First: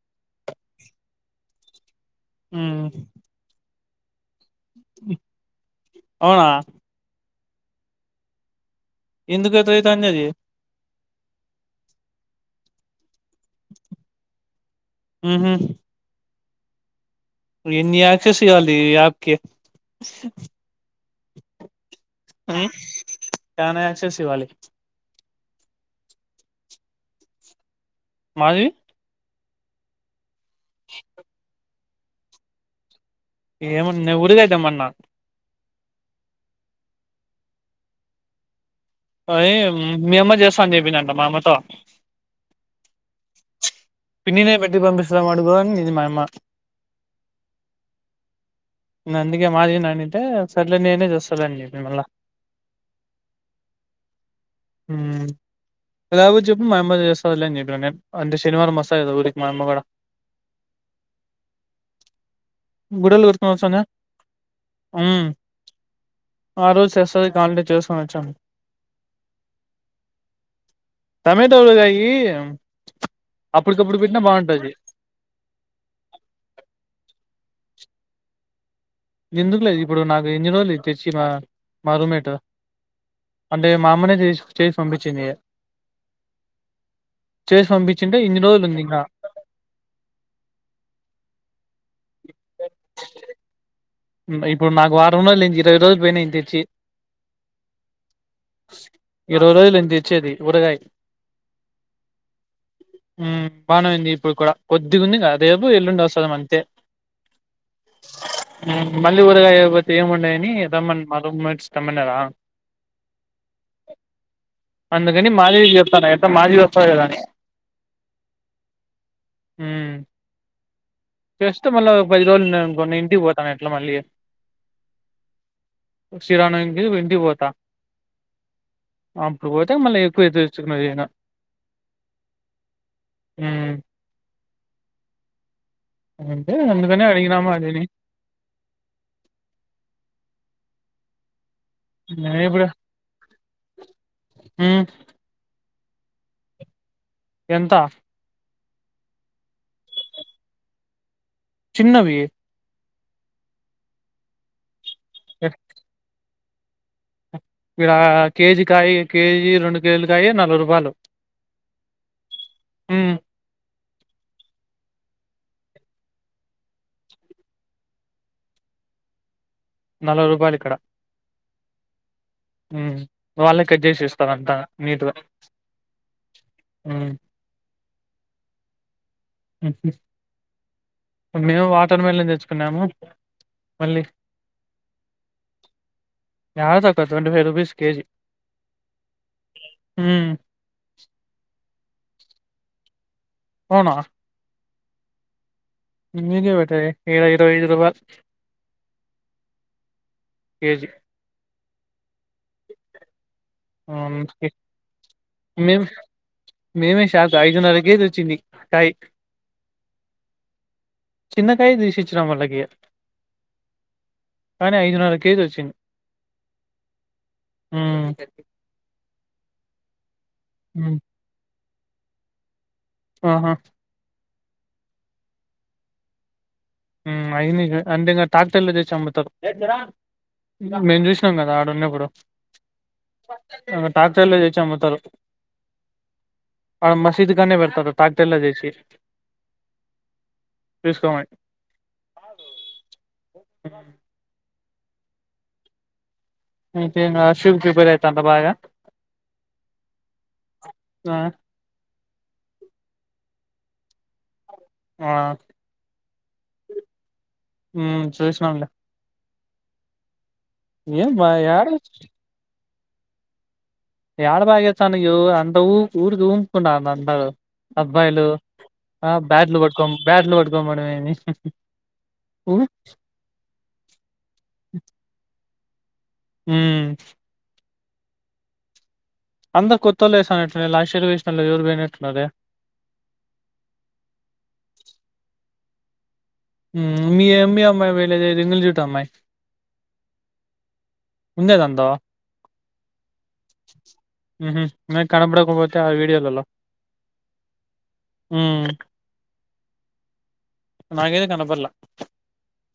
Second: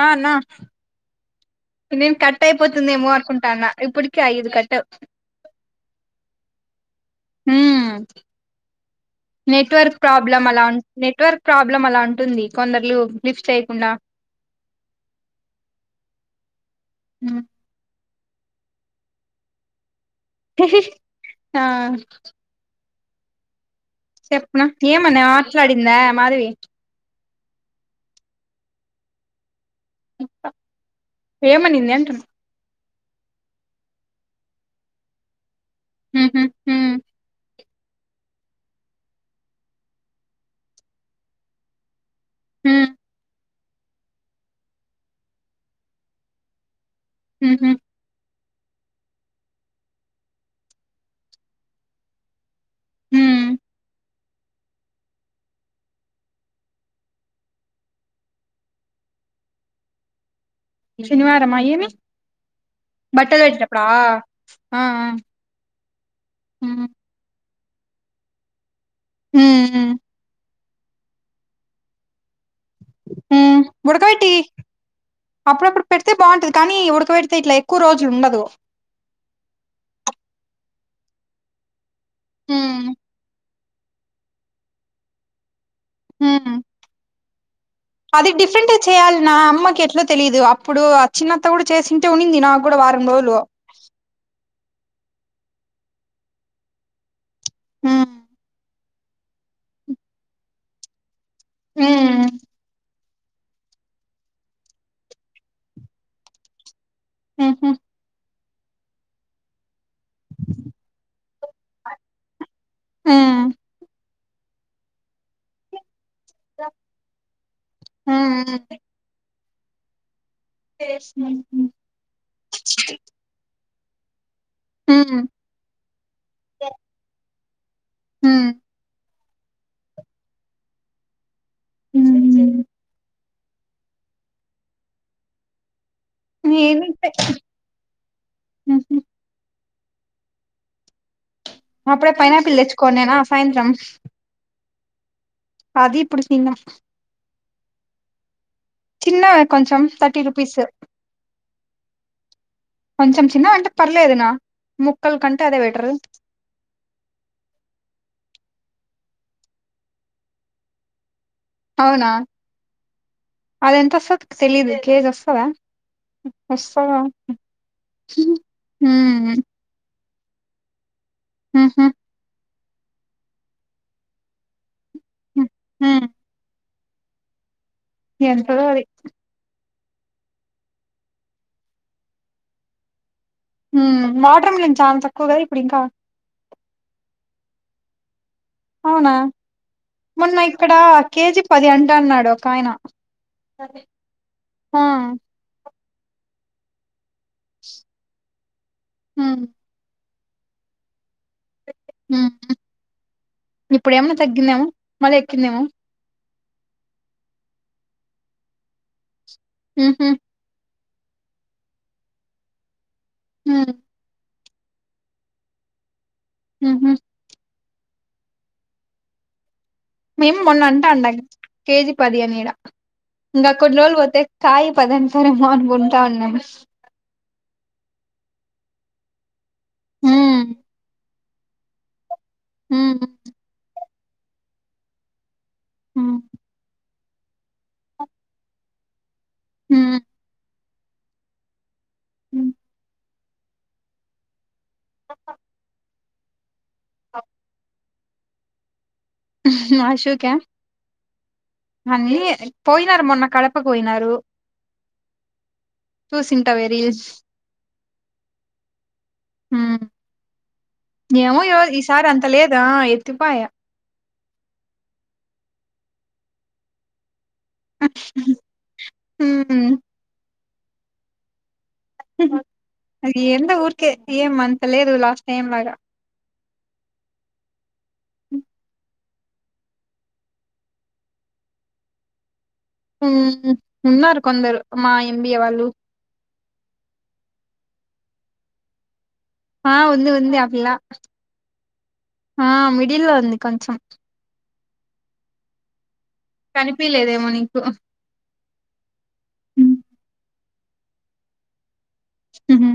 ఆ అన్న నేను కట్ ఉమ్ అయిపోతుందేమో అనుకుంటాన్న ఇప్పటికే ఐదు కట్ అవునా మ్మ్ ఎందుకు నెట్వర్క్ ఎట్లయితాంది అది ప్రాబ్లమ్ అలా ఉ నెట్వర్క్ ప్రాబ్లం అలా ఉంటుంది కొందరులు లిఫ్ట్ చేయకుండా హ్మ్ హు ఉమ్. ఎన్ని ఆఖేసి వాలి ఆక ఆ ఉమ్ చానా యాక్సెస్ ఇవ్వాలి చెప్పు ఏ మన ఆ మాట్లాడింద మాధవి మాది ప్రేమ నింది ఎంత ఏమన్నా ఊరిద అతేమ్మన్నా హ అయ్ మే అమ్మ చేస్తాను చెప్పినంట మామ్మతో హ పిన్నినే పెట్టికి పంపిస్తాం అడుగని నను మాయమ్మ హ అందుక మాజీ ననితే సర్లే నేనే చేస్తానండి మిమల్ల హ్మ్ ఎ చెప్పడు మ దస జ శనివారం మాసం ఊరికి మ మగడ శనివారమా ఏమి గుడ్డలు బట్టలు కొట్టుకొని వచ్చటప్పుడు వచ్చానా ఉమ్ జ సున చం హ్మ్ టమటో కాయ ఉడకబెట్టి అప్పుడప్పుడు పెడితే బాగుంటది కానీ ఉడకబెడితే ఇట్లే కుక్కువ రోజులుండదు ఎందుకు లేదు ఇప్పుడు నాకు ఇన్ని రోజులు తెచ్చి మా మార మేటా హ్మ్ అంటే మా అమ్మనే తీసి చేసి పంపించింది హ చేసి పంపించింటే అది ఇన్ని రోజులు డిఫరెంట ఉంది ఇంకా చేయ్యాలి నా అమ్మకి ఎట్ల తెలిదు అప్పుడు చిన్న చేసింటే ఉనింది నాకు కూడా వారం రోజులు హ్మ్. ఇప్పుడు మాకు వారం రోజులు ఏ ఇరవై రోజులు పోయినాంది తెచ్చి ఆ ఇరవై రోజులు అయింది తేచ్చే అది ఊరగాయ ఆ బానేయింది ఇప్పుడు కూడా కొద్దిగాంది రేపు ఎల్లుండి వస్తుంద అంతే ఉహు మళ్ళీ ఊరగాయ ఏము ఉండయని రామన్న మా రూమ్మేట్ స్తమన్నరా ఆ అందుకని మాల చెతా మాది వస్తు ఎలాని ఉమ్ [inaudible] ఉమ్మ్ చేస్తే మళ్ళ ఒక పది రోజులు ఉన్నా అనుకో నేను ఇంటికి పోతా నన్ ట్ల మళ్లీ ఉమ్ శ్రీరామనవమి కీ ఇంటికి పోతా ఉమ్మ్ అప్పుడు పోతే మళ్ళీ ఎక్కువై తెచ్చుకున్న ఇయన మ్మ్ మ్మ్ అంటే అందుకనే నేనుంటే అడిగిన [unintelligible] ఉహు అప్పుడే నేను పైనాపిల్ ఇప్పుడు తెచ్చుకోనేనా సాయంత్రం మ్మ్ అది ఇప్పుడు తిన్నం ఎంత చిన్న కొంచెం థర్టీ రూపీస్ చిన్నవి కొంచెం చిన్నవి అంటే పర్లేదున్నా ముక్కల్ కంటే అదే ఇక్కడ బెటరు మీరు అ కేజీ కాయ కేజీ రెండు కేజీల కాయ నలభై రూపాయలు అవునా మ్మ్ అది ఎంతస్తదో తెలిదు కేజీ వస్తా వస్తవ మ్మ్ నలభై రూపాయలు ఇక్కడ ఉ హు మ్మ్ వాళ్ళే కట్ చేసి ఇస్తారంతా నీతోనీ హ్మ్ హ్మ్. అ ఎంతదో అది ఉహు మేము వాటర్ మిలన్ తెచ్చుకున్నాము ఉ మళ్ళీ వాటర్ మిలన్ చాలా తక్కువ కదా ఇప్పుడు ఇంకా రాదు అక్క ట్వంటీ ఫైవ్ రూపీస్ కేజీ అవునా మ్మ్ మొన్న ఇక్కడ కేజీ పది అంట వద్దన్నాడు ఒక ఆయన అవునా అ మీదే బెటరే ఈడ ఇరవై ఐదు రూపాయల్ కేజీ ఉ ఉ ఇప్పుడు ఏమన్నా తగ్గిందేమో మళ్ళీ ఎక్కిందేమో మేం మేమే షాక్ అయిదు ఇన్నర కే జీ వచ్చింది కాయి హమ్ చిన్నకాయ దీశించ వాళ్ళకి హ కానీ ఐదున్నర కేజీ వచ్చింది హ ఆ స మేము మొన్న అంటే అండం కేజి పది అని ఇడ ఆహా ఇంకా కొన్ని రోజులు పోతే కాయి పదంటారు ఏమో అనుకుంటా వునము అయి అంటి ఇకా టాక్టర్లో చేచ్చి అమ్ముతారు హ్మ్ మేం [inaudible] కదా అడున్నపుడు హ ట్రాక్టర్ లో తెచ్చి అమ్ముతారు హ మసీదు కాడని పెడతారు ట్రాక్టర్ లో తీసే హ చూసుకోమని హ [unintelligible] ఆ శూక ఆ పోయినారు మొన్న కడప పోయినారు ఆ చూసింటా వె రీల్స్ ఉం చూసినాన్లే ఉం బా ఏవో ఏ యాడ ఈ సారి అంతలే ఆ ఎత్తి పాయ యాడ బాగ్య చా ను అంత ఊ ఊరిగ ఉఊంకుడా అంత అబ్బాయిలు ఆ బ్యాడ్లు హ్మ్. పట్కోం బ్యాడ్లు పట్ డమ్ ఏమి హు హు అది ఎంత ఊరికే ఏం అంత లేదు లాస్ట్ టైం లాగా ఉం అందరు కొత్తోళ్ళ వేసా అట్టున్నారే లాస్ట్ ఇయర్వేషినలో ఎవరు పోయినట్టున్నారే ఉమ్ ఉన్నారు కొందరు మా ఎంబిఏ వాళ్ళు మ్ మీ అమ్మాయి వేలేద రింగుళ్ జుట్టు అమ్మాయి ఆ ఉంది ఉంది ఆ పిల్ల ఉండేదందా ఆ మీ గీ ల్లో ఉంది కొంచెం ఉహూ మె కనపడకపోతే ఆ వీడియె కనిపలేదేమో నీకు ఉహు ఉమ్ నాకైతే కనపల్లా హు హు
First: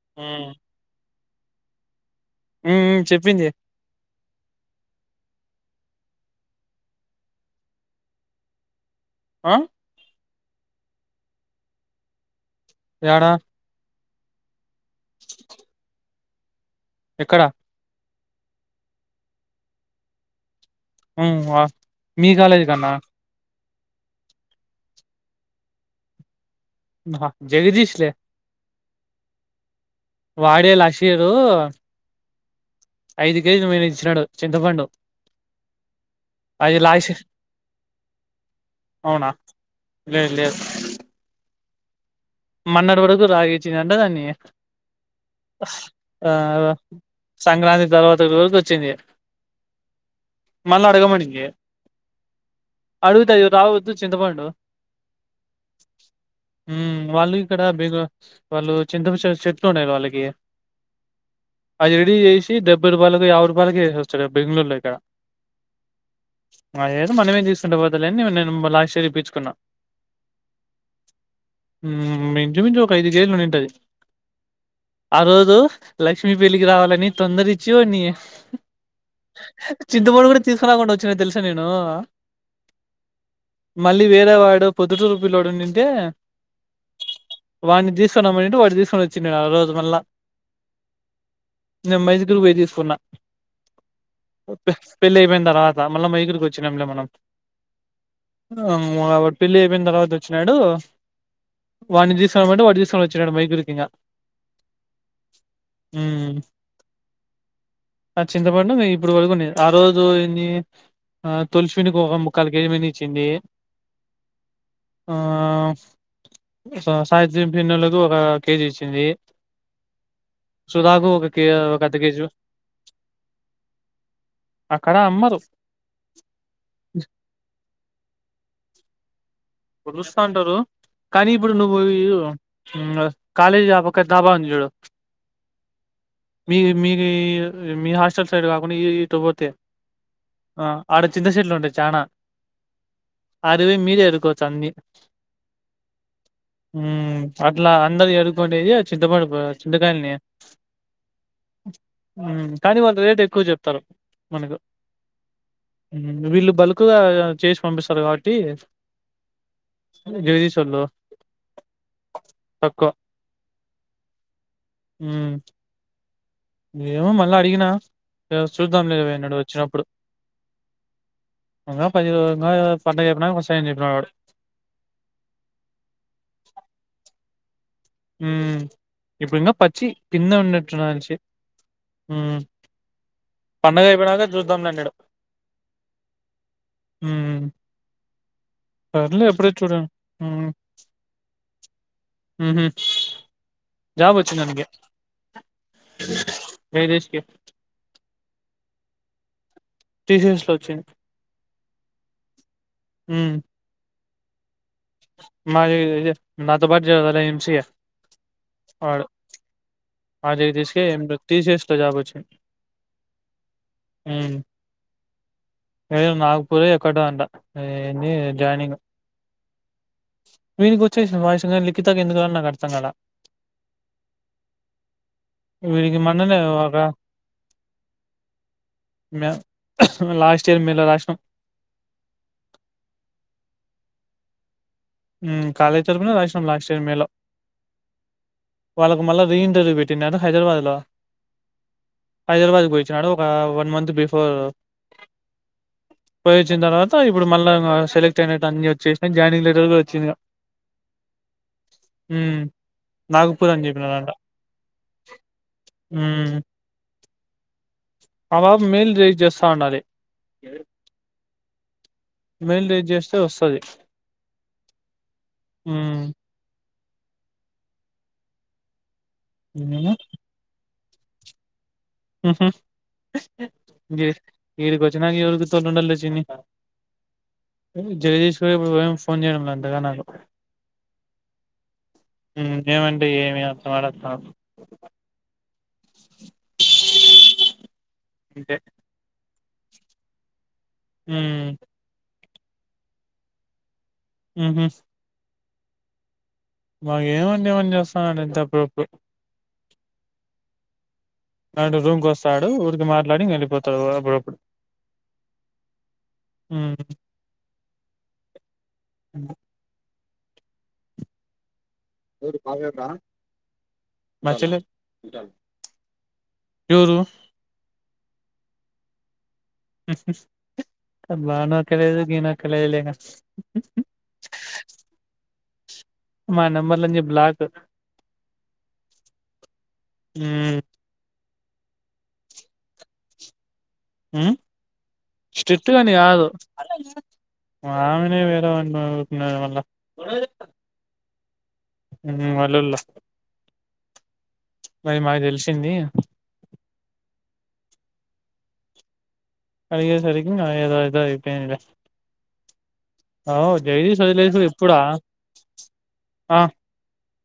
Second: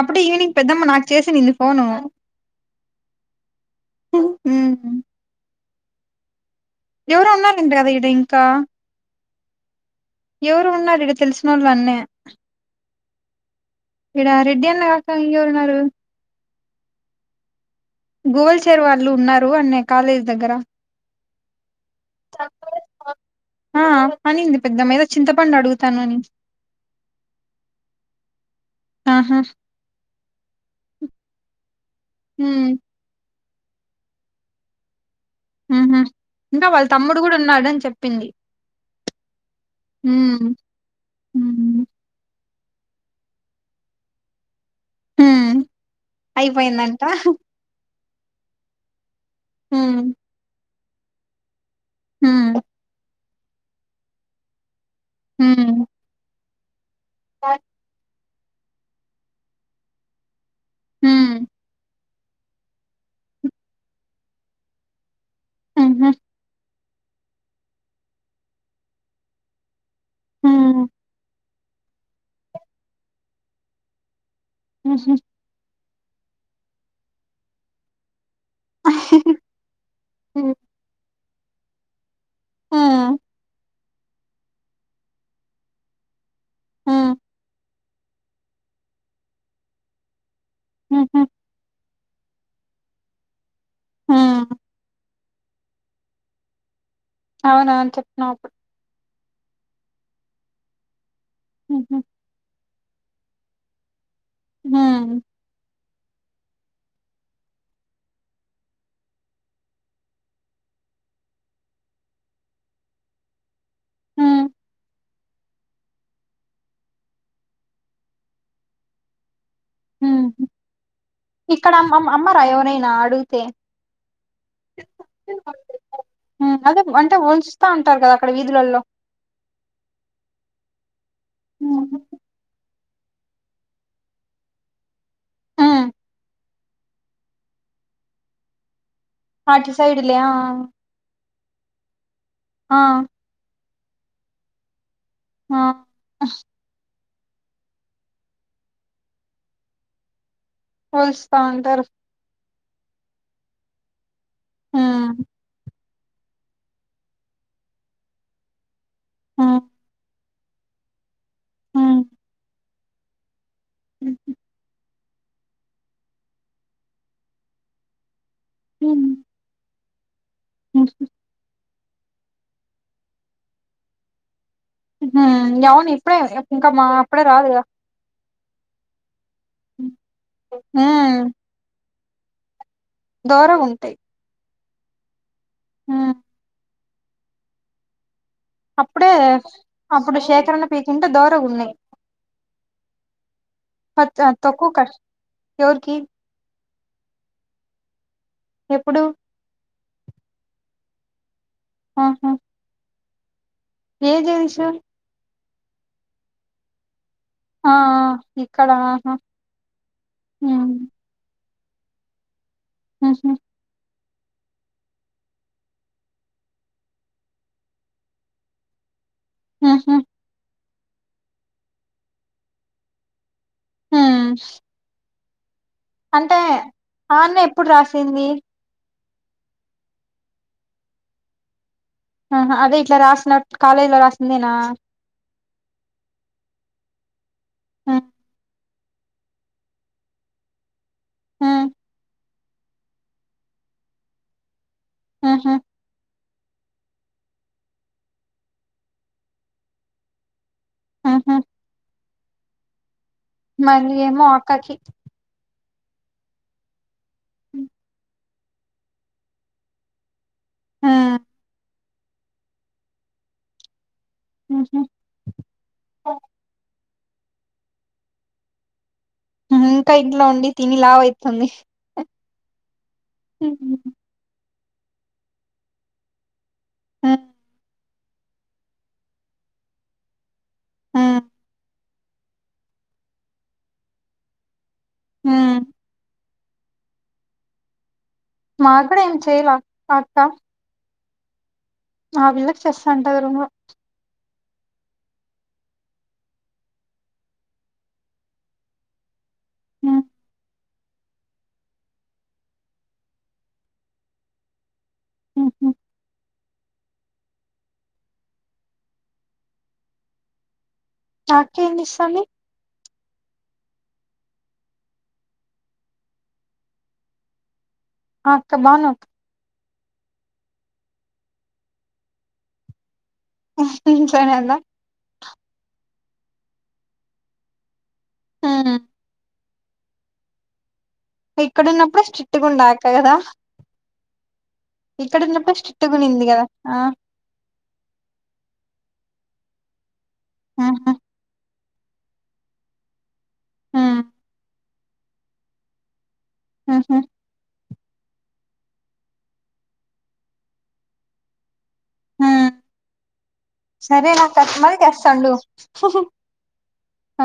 అప్పుడే ఈవినింగ్ పెద్దమ్మ నాకు చేసి నింది ఫోను ఉం ఉ చెప్పింది హ్మ్. ఎవరు ఉన్నారండి ఈడ ఇంకా ఆ? ఎవరు ఉన్నారు ఇగ తెలిసినోళ్ళు అన్నే యాడ? ఈడ రెడ్డీ గాక ఇంగెవ రున్నారు? ఎక్కడ? గోల్డ్ చెరువు వాళ్ళు ఉన్నేరు అన్న కాలేజీ దగ్గర ఉం వా మీ కాలేజ్ కాన్నా? ఆ అనింది పెద్దమేదో చింతపండు అడుగుతాను అని ఆహా జగదీశ్ లే ఆహా వాడే లషీరూ ఉం ఐదు కేేజిలు మీన ఇచ్చినాడు చింతపండు ఊంహు ఇంగా అది వాళ్ళ లాస్ట్ తమ్ముడు కూడా ఉన్నాడని చెప్పింది అవునా లే హ్మ్ లేదు హ్మ్ మన్నర్ వడుకు రాగీచీ అంటదాన్ని హ్మ్ ఆ అయిపోయిందంట సంక్రాంతి తర్వాత రోజు వచ్చింది హు మళ్ళీ అడగమడినికి హు అడుగుతుది రావద్దు చింతపండు హు హు వాళ్ళ ఈకడ బెగో వాళ్ళు చింతప చెట్లు ఉన్నాయివాళ్ళకి హు సిడీ చేసి డెబ్బై రూపాయలకి యాభ రూపాయలకి వేస్తారు బెంగళూరులో ఇక్కడ హు లేదో మనమేం తీసుకుంటే పోతలేని న నేను లాస్ట్ ఇయర్ ఇప్పించుకున్నా హుమ్ హుమ్ ఇంచు మించు ఒక ఐదు జేయ మనింటది ఊహూ ఆ రోజు లక్ష్మి పెళ్ళికి రావాలని తొందర ఇచ్చి వాని చింతపొండు కూడా హ్మ్ తీసుకురాకుండా వచ్చిన తెలుస తెలుసా నేను మళ్ళీ వేరే వాడు పొద్దుటురు పిల్లోడు ఉన్నింటే హ్మ్ హ్మ్ వాన్ని తీసుకో రమ్మనింటే వాడు తీసుకొని వచ్చినాడు ఆ రోజు మళ్ళా ఉహూ నేను మైదిటురు పోయి తీసుకున్నా హ్మ్ ఒప్పేస్ పెళ్లి అయిపోయిన తర్వాత మళ్ళ మైసురు కొచ్చినాం లే మనం అవునా చెప్పినావ్ ఆ, పెళ్లి అయిపోయిన తర్వాత వచ్చినాడు ఊహూ వాన్ని తిస్క పోయింటే వాడు తీస్ వచ్చినాడు మైసూరు ఇంగా హుమ్ హుమ్ ఆ చింతపండు నేను ఇప్పుడు వరకునే ఆ రోజు ఎన్ని తొలసి చెట్ ఒక ముక్కలు ఏయమని ఇచ్చింటి హుమ్ ఆ సాయిత్రం పిన్నెళ్లకు ఒక కేజీ ఇచ్చింది సుధాకు ఒక కే ఒక ఇక్కడమ్ అర్ధ కేజీ అమ్మరా ఎవరైనా అడిగితే అక్కడ అమ్మరు అదే అంటే ఉల్చుతా ఉంట ఉంటారు కదా అక్కడ వీధులలో ఇప్పుడు చూస్తా ఉంటారు కానీ ఇప్పుడు నువ్వు హ్మ్ కాలజపో క బాంది జడ హ్మ్ మీ మీకు మీ హాస్టల్ సైడ్ కాకుండా ఈ ఆటి సైడ్లయా చింతశెట్లు ఉంటాయి చాలా ఆ అరువే మీరేరుకు చన్ని ఆ అట్లా అందరి అడుగుంటేది చింతపడు చింతకాయలని ఒలుస్తవుంటారు మ్మ్ కానీ వాళ్ళు రేట్ ఎక్కువ చెప్తారు మనకు హ్మ్ వీళ్ళు బల్క్గా చేసి పంపిస్తారు కాబట్టి ఆ జోది చల్ తక్కువ హూ ఎమో మల్లా అడిగినా వ చూద్దాం హ్మ్ లేవే అన్నాడు వచ్చినప్పుడు ఇంగా పదిరో ఇంగా పండగ అయిపోనక వస్సాయి అని చెప్పినాడు వాడు ఆ అవును ఇప్పుడే అప్ ఇంకా మా అప్పుడే రాదు కదా హ్మ్మ్ ఇప్పుడు ఇంగా పచ్చి కింద విన్నట్న్నాంచి హ్మ్ హ్ దోరగా పండగ అయిపోయినాక ద్దంలే అన్నేడు హు హు అప్పుడే అప్పుడు మ్మ్ శేఖరన్న పీకింటే దోరగా ఉన్నేయి మ్హు పచ్చ జాబ్ వచ్చింది వానికి తక్కువ కార్చ్ ఎవరికి ఏరిసెకె ఎప్పుడు తీసేస్కో వచ్చి అహా హు ఏ జనిష మాది ఇ ఇదే నాతో పాటి జావర్ ఆ ఇక్కడ అ ఆది తీసెయ్ ఎందుక్ తీసేస్త జాబ్ వచ్చే హు హు మ్మ్ ఏదో నాగపూర్ ఎక్కడో అంట అది ఏందీ జాయినింగ్ మ్మ్ హ్మ్ వీనికి వచ్చేసింది వాయిస్ లిఖితాకు ఎందుకు రాల నాకు అర్థం కాలా మ్మ్ వీడికి మొన్ననే అంటే ఒక ఆ అన్న ఎప్పుడు రాసింది మే లాస్ట్ చర్మీలో రాసినం ఆహ అదె ఇట్లా రాసినట్ కాలేజ్ లో రాసిందేనా మ్మ్ కాలేజ్ తరుపునే రాసినాం లాస్ట్ ఇయర్ మేలో ఆ వాళ్ళకు మల్లా రీ ఇంటర్వ్యూ పెట్టిన్నా హైదరాబాద్ లో ఆ హైదరాబాదకు పొయి వచ్చినాడు ఒక వన్ మంత్ బిఫోరు ఆహా పోయి వచ్చిన తర్వాత ఇపుడు మళ్ళా సెలెక్ట్ అయినట్టు అన్నీ వచ్చేసినాయి జాయినింగ్ లెటర్ కూడ చిగ ఆహా మ్మ్ మళ్ళీ ఏమో అక్కకి మ్మ్ మ్మ్ తరువాత మేల్ రైజ్ చెస్తా అన్నది ఆ మెయిల్ రేజ్ చేస్తే వస్తది మ్మ్ హ్మ్ ఉమ్ ఇంకా ఇట్లా అండి తిని లావయితుంది మ్మ్ హ్మ్ ఈడికి వచ్చినంక ఎవరు గుర్తూందరులే చిన్ని ఆ జగదీష్ గారు ఇప్పుడు ఫోన్ చేయడం లే అంతగా నాకు మ్మ్ ఏమండి ఏమి అంటే మాడస్తావ్ మ్మ్ అంతే నాక్ కూడా ఏం చేయలా [inaudible] మ్మ్ ఆ వీళ్ళకి చెస్తాంటారు మ్మ్ హ్మ్ మాగ ఏమంది ఏమని చేస్తున్నాడు ఇంతప్పుడప్పు అడు రూమ్ కి వస్తాడు ఊరికి మాట్లాడి వెళ్ళిపోతాడు అప్పుడప్పుడు ఊ ఉ చరు ఎవరు బవరా మా చెల్లె ఎవరు ఆ అక్క బాగున్నా అక్ ఉహు బానక్క లేదు గీనక్క లేదు లే ఉహు సరే అందా మా నంబర్లంచి బ్లాకు హు [unintelligible] ఊ ఇక్కడున్నప్పుడే స్ట్రిగ్ట్ ఉండే ఆ అక్క గదా ఊ స్ట్రిక్టు స్ట్రిక్ట్ అని గా ఉన్నింది గాదు కదా ఆ ఆమెనే వేరే వాన్ని న వళ్ళ ఆహా ఉ అల్లోలు ఆ మరి మాకు దెల్న్షింది ఆహా అడిగే సరికి ఏదో ఇగ ఐపోందిగా ఆ సరే నాకు వదిలేసుడు ఇప్పుడా కస్టమరకస్తాండు ఆ అ